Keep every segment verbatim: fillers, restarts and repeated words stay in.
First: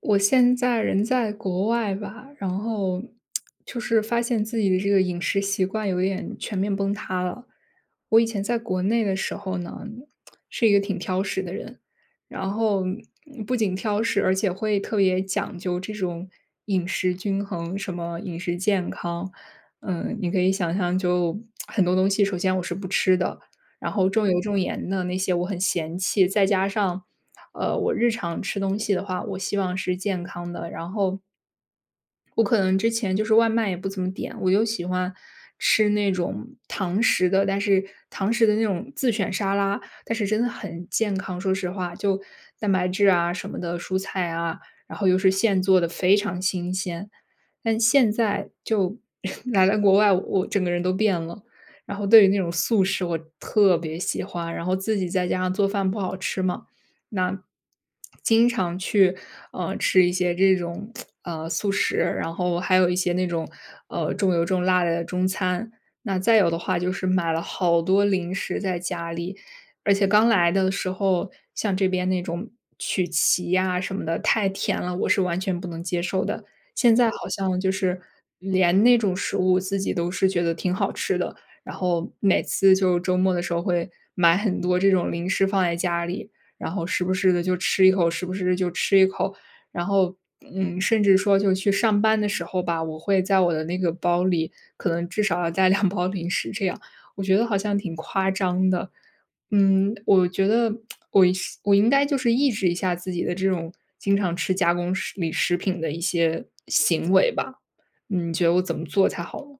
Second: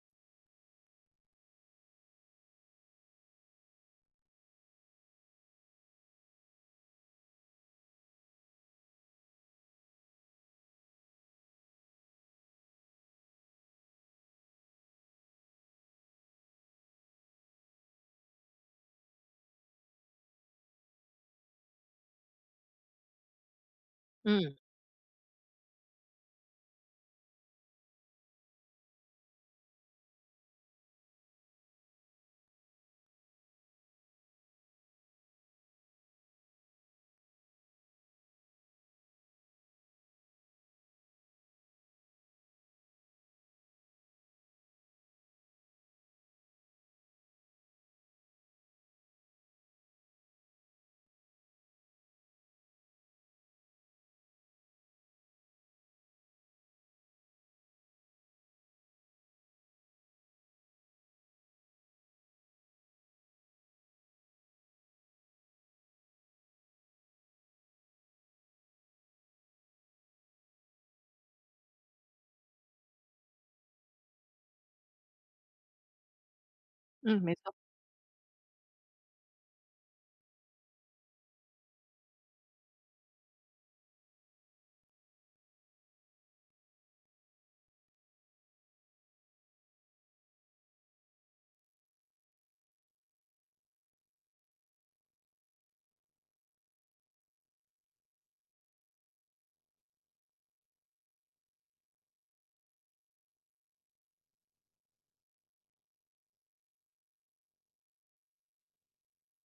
我现在人在国外吧，然后就是发现自己的这个饮食习惯有点全面崩塌了。我以前在国内的时候呢，是一个挺挑食的人，然后嗯不仅挑食，而且会特别讲究这种饮食均衡，什么饮食健康。嗯，你可以想象，就很多东西，首先我是不吃的，然后重油嗯，重盐的那些我很嫌弃，再加上，呃，我日常吃东西的话，我希望是健康的，然后我可能之前就是外卖也不怎么点，我就喜欢吃那种堂食的，但是堂食的那种自选沙拉，但是真的很健康，说实话，就蛋白质啊什么的，蔬菜啊，然后又是现做的，非常新鲜。但现在就 来了国外，我整个人都变了。然后对于那种素食，我特别喜欢，然后自己在家上做饭不好吃嘛，那经常去，呃，吃一些这种，呃，素食，然后还有一些那种，呃，重油重辣的中餐。那再有的话就是买了好多零食在家里，而且刚来的时候，像这边那种曲奇呀什么的，太甜了，我是完全不能接受的。现在嗯，好没错。像就是连那种食物自己都是觉得挺好吃的，然后每次就周末的时候会买很多这种零食放在家里，然后时不时的就吃一口，时不时地就吃一口。然后，嗯，甚至说就去上班的时候吧，我会在我的那个包里，可能至少要带两包零食这样，我觉得好像挺夸张的。嗯，我觉得我一是我应该就是抑制一下自己的这种经常吃加工食里食品的一些行为吧。嗯你觉得我怎么做才好呢？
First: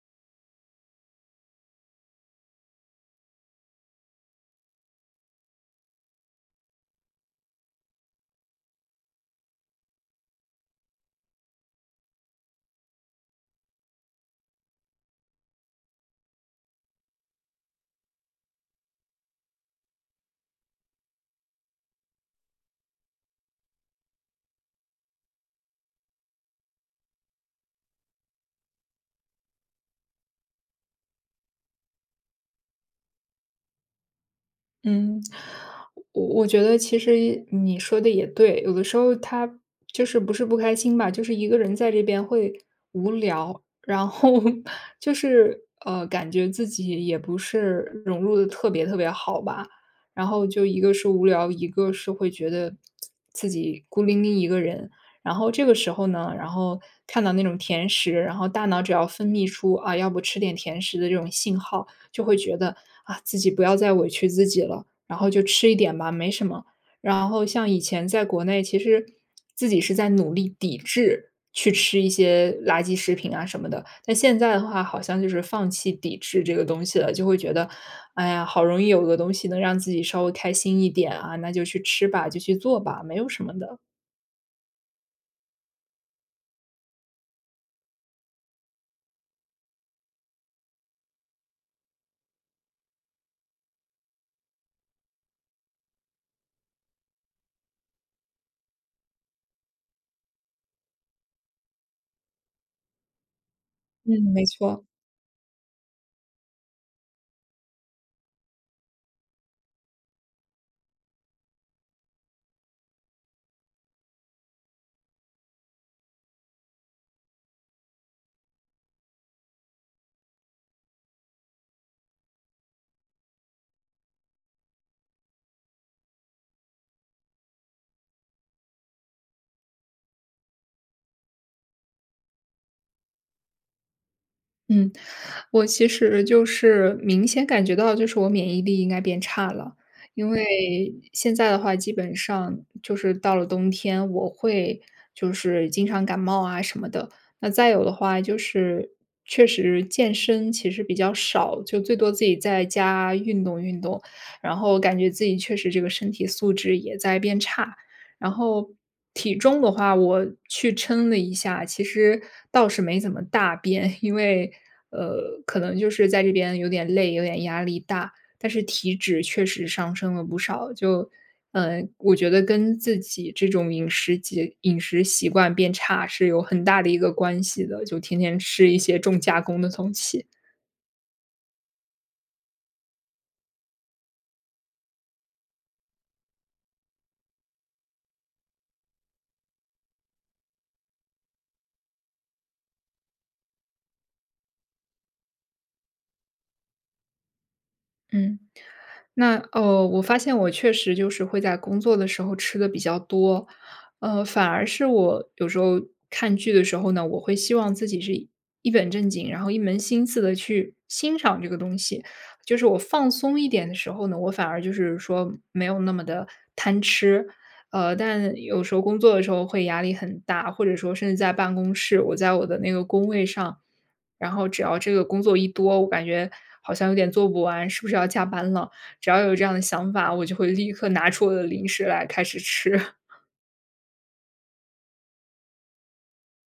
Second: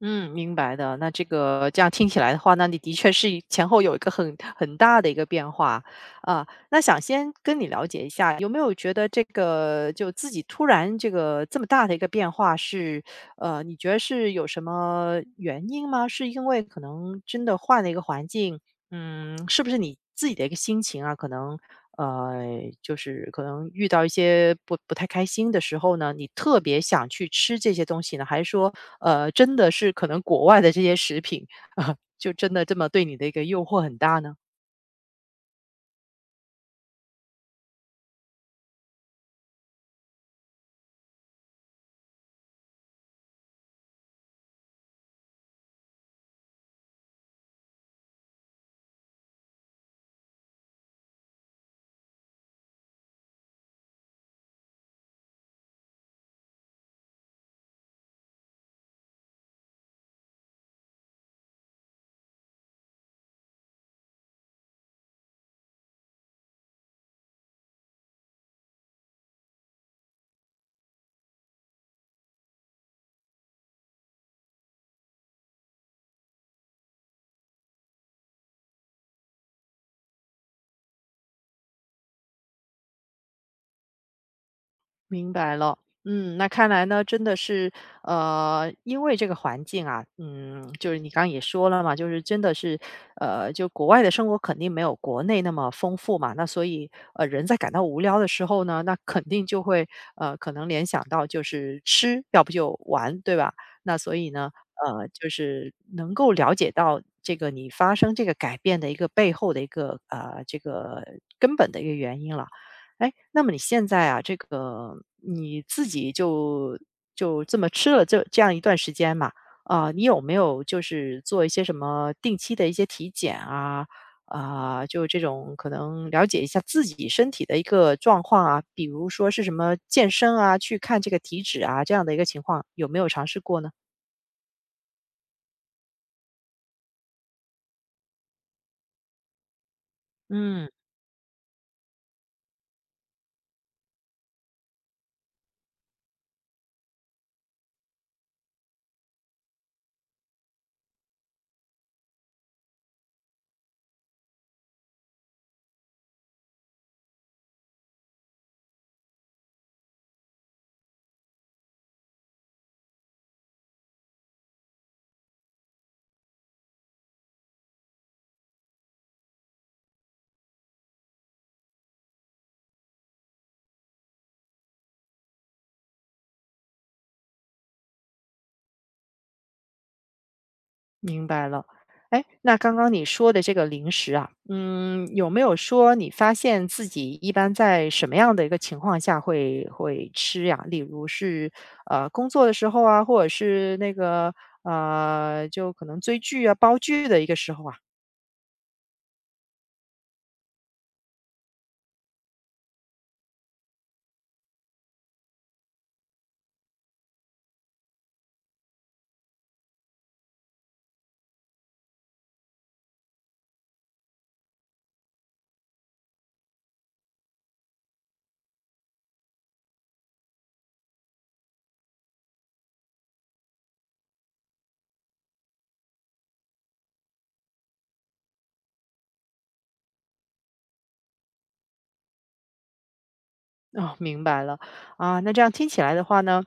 嗯，明白的。那这个这样听起来的话，那你的确是一前后有一个很很大的一个变化啊。那想先跟你了解一下，有没有觉得这个就自己突然这个这么大的一个变化是，呃，你觉得是有什么原因吗？是因为可能真的换了一个环境，嗯，是不是你自己的一个心情啊？可能呃，就是可能遇到一些不不太开心的时候呢，你特别想去吃这些东西呢，还是说呃，真的是可能国外的这些食品，啊，就真的这么对你的一个诱惑很大呢？嗯，我我觉得其实你说的也对，有的时候他就是不是不开心吧，就是一个人在这边会无聊，然后 就是呃，感觉自己也不是融入的特别特别好吧，然后就一个是无聊，一个是会觉得自己孤零零一个人，然后这个时候呢，然后看到那种甜食，然后大脑只要分泌出啊，要不吃点甜食的这种信号，就会觉得啊，自己不要再委屈自己了，然后就吃一点吧，没什么。然后像以前在国内，其实自己是在努力抵制去吃一些垃圾食品啊什么的，但现在的话，好像就是放弃抵制这个东西了，就会觉得，哎呀，好容易有个东西能让自己稍微开心一点啊，那就去吃吧，就去做吧，没有什么的。明白了，嗯，那看来呢，真的是，呃，因为这个环境啊，嗯，就是你刚刚也说了嘛，就是真的是，呃，就国外的生活肯定没有国内那么丰富嘛，那所以，呃，人在感到无聊的时候呢，那肯定就会，呃，可能联想到就是吃，要不就玩，对吧？那所嗯，以没呢，错。呃，就是能够了解到这个你发生这个改变的一个背后的一个，呃，这个根本的一个原因了。哎，那么你现在啊，这个你自己就就这么吃了这这样一段时间嘛，啊、你有没有就是做一些什么定期的一些体检啊？啊、就这种可能了解一下自己身体的一个状况啊，比如说是什么健身啊，去看这个体脂啊这样的一个情况，有没有尝试过呢？嗯，我其实就是明显感觉到，就是我免疫力应该变差了。因嗯。为现在的话，基本上就是到了冬天，我会就是经常感冒啊什么的。那再有的话，就是确实健身其实比较少，就最多自己在家运动运动，然后感觉自己确实这个身体素质也在变差。然后体重的话，我去称了一下，其实倒是没怎么大变，因为，呃，可能就是在这边有点累，有点压力大，但是体脂确实上升了不少。就，呃，我觉得跟自己这种饮食节饮食习惯变差是有很大的一个关系的，就天天吃一些重加工的东西。明白了。哎，那刚刚你说的这个零食啊，嗯，有没有说你发现自己一般在什么样的一个情况下会会吃呀？例如是呃工作的时候啊，或者是那个呃就可能追剧啊、煲剧的一个时候啊。嗯。那呃，我发现我确实就是会在工作的时候吃的比较多，呃，反而是我有时候看剧的时候呢，我会希望自己是一本正经，然后一门心思的去欣赏这个东西。就是我放松一点的时候呢，我反而就是说没有那么的贪吃，呃，但有时候工作的时候会压力很大，或者说甚至在办公室，我在我的那个工位上，然后只要这个工作一多，我感觉好像有点做不完，是不是要加班了？只要有这样的想法，我就会立刻拿出我的零食来开始吃。哦，明白了。啊，那这样听起来的话呢，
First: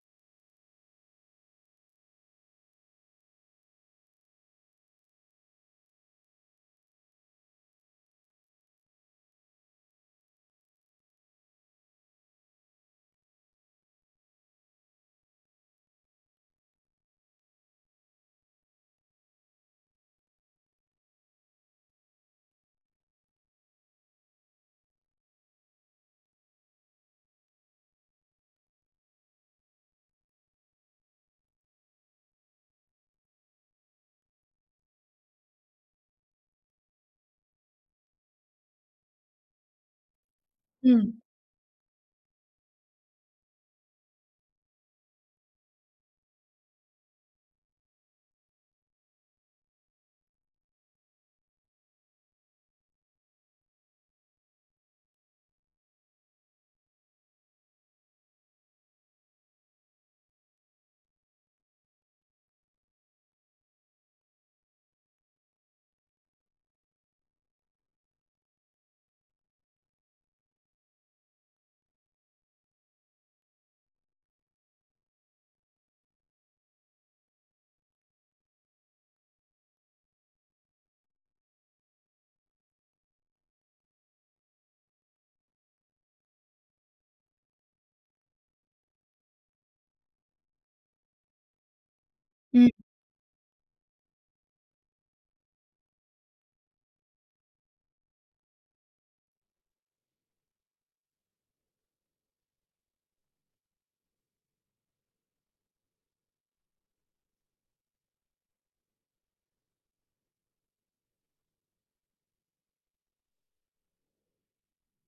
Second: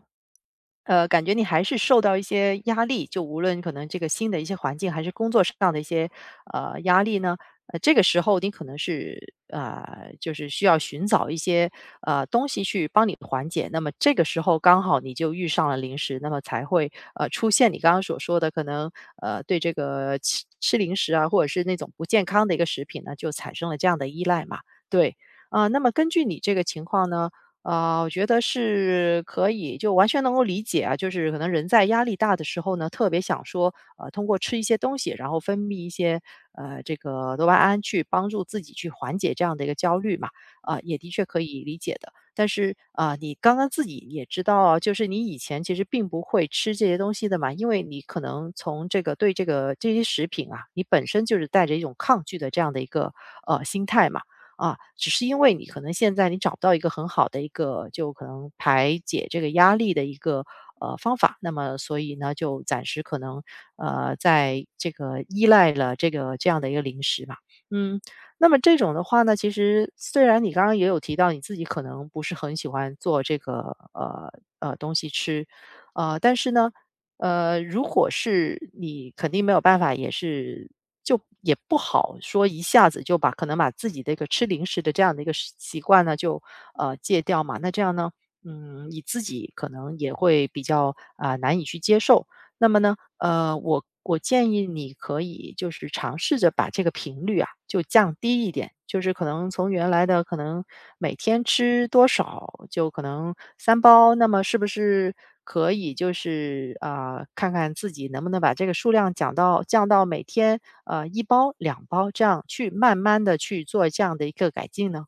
呃，感觉你还是受到一些压力，就无论可能这个新的一些环境，还是工作上的一些，呃，压力呢，呃，这个时候你可能是，呃，就是需要寻找一些，呃，东西去帮你缓解。那么这个时候刚好你就遇上了零食，那么才会，呃，出现你刚刚所说的可能，呃，对这个吃吃零食啊，或者是那种不健康的一个食品呢，就产生了这样的依赖嘛。对，呃，那么根据你这个情况呢，呃，我觉得是可以，就完全能够理解啊。就是可能人在压力大的时候呢，特别想说，呃，通过吃一些东西，然后分泌一些呃这个多巴胺，去帮助自己去缓解这样的一个焦虑嘛。啊、也的嗯确可以理解的。但是啊、呃你刚刚自己也知道啊，就是你以前其实并不会吃这些东西的嘛，因为你可能从这个对这个这些食品啊，你本身就是带着一种抗拒的这样的一个呃心态嘛。啊，只是因为你可能现在你找不到一个很好的一个就可能排解这个压力的一个呃方法，那么所以呢，就暂时可能呃在这个依赖了这个这样的一个零食吧，嗯，那么这种的话呢，其实虽然你刚刚也有提到你自己可能不是很喜欢做这个呃呃东西吃，呃，但是呢。呃，如果是你肯定没有办法，也是就也不好说一下子就把可能把自己的一个吃零食的这样的一个习习惯呢，就呃戒掉嘛。那这样呢，嗯，你自己可能也会比较啊、难以去接受。那嗯么呢，呃，我我建议你可以就是尝试着把这个频率啊，就降低一点，就是可能从原来的可能每天吃多少，就可能三包，那么是不是可以就是啊、呃看看自己能不能把这个数量降到降到每天呃一包两包这样去慢慢的去做这样的一个改进呢？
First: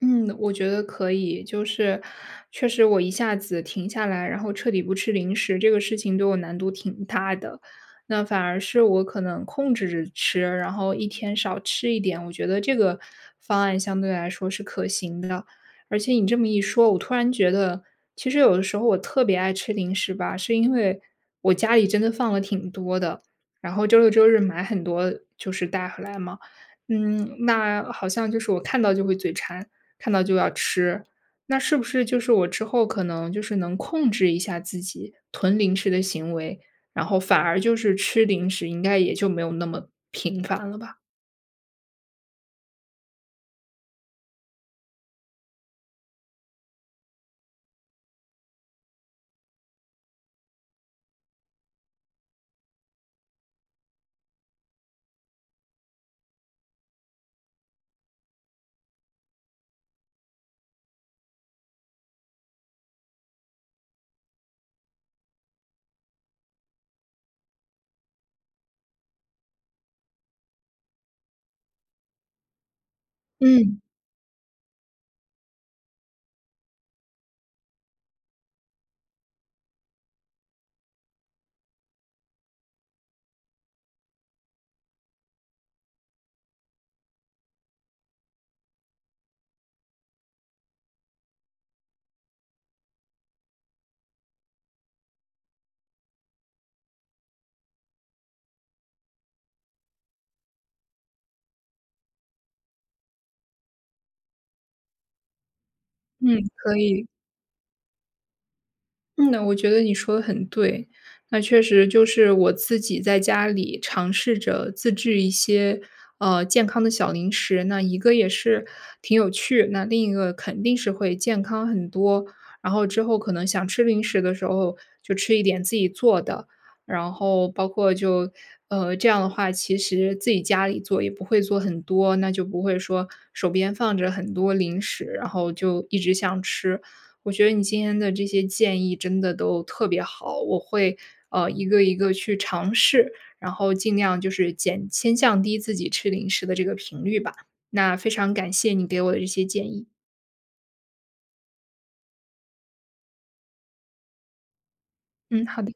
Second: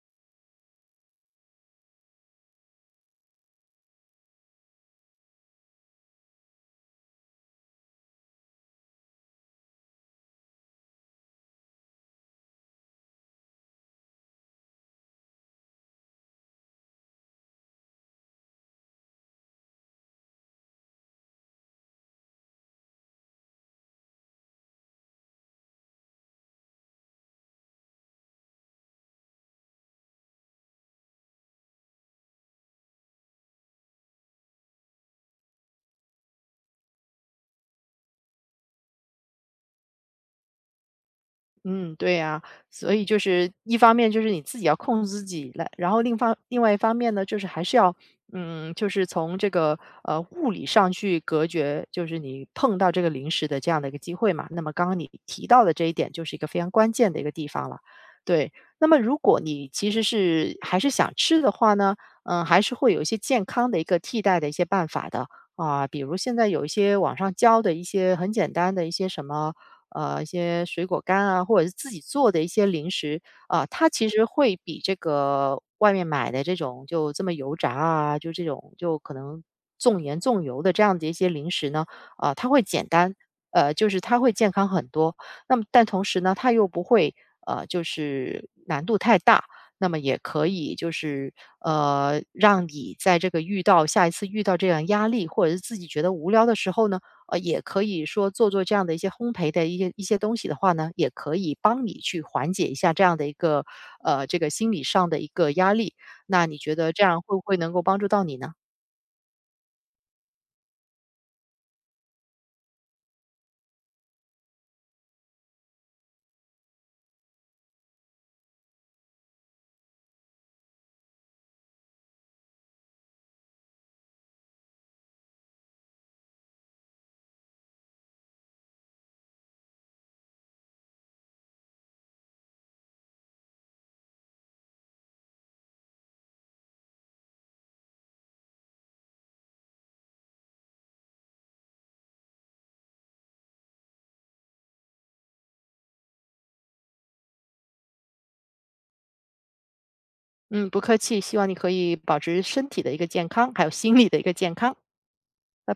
嗯，我觉得可以，就是确实我一下子停下来，然后彻底不吃零食，这个事情对我难度挺大的。那反而是我可能控制着吃，然后一天少吃一点，我觉得这个方案相对来说是可行的。而且你这么一说，我突然觉得，其实有的时候我特别爱吃零食吧，是因为我家里真的放了挺多的，然后周六周日买很多就是带回来嘛。嗯，那好像就是我看到就会嘴馋。看到就要吃。那是不是就是我之后可能就是能控制一下自己囤零食的行为，然后反而就是吃零食应该也就没有那么频繁了吧？嗯，对呀，所以就是一方面就是你自己要控制自己来，然后另方另外一方面呢，就是还是要，嗯，就是从这个呃物理上去隔绝，就是你碰到这个零食的这样的一个机会嘛。那么刚刚你提到的这一点，就是一个非常关键的一个地方了。对，那么如果你其实是还是想吃的话呢，嗯，还是会有一些健康的一个替代的一些办法的。啊，比如现在有一些网上教的一些很简单的一些什么呃，一些水果干啊，或者是自己做的一些零食啊，嗯它其实会比这个外面买的这种就这么油炸啊，就这种就可能重盐重油的这样的一些零食呢，啊，它会简单，呃，就是它会健康很多。那么但同时呢，它又不会呃，就是难度太大。那么也可以就是呃，让你在这个遇到下一次遇到这样压力，或者是自己觉得无聊的时候呢，呃，也可以说做做这样的一些烘焙的一些一些东西的话呢，也可以帮你去缓解一下这样的一个呃这个心理上的一个压力。嗯，那你觉可得这以。样会不会能够帮助到你呢？嗯呐，我觉得你说的很对。那确实就是我自己在家里尝试着自制一些，呃，健康的小零食，那一个也是挺有趣，那另一个肯定是会健康很多。然后之后可能想吃零食的时候，就吃一点自己做的，然后包括就呃，这样的话，其实自己家里做也不会做很多，那就不会说手边放着很多零食，然后就一直想吃。我觉得你今天的这些建议真的都特别好，我会呃一个一个去尝试，然后尽量就是减先降低自己吃零食的这个频率吧。那非常感谢你给我的这些建议。嗯，不客气，希望你可以保持身体的一个健康，还有心理的一个健康。嗯，好的。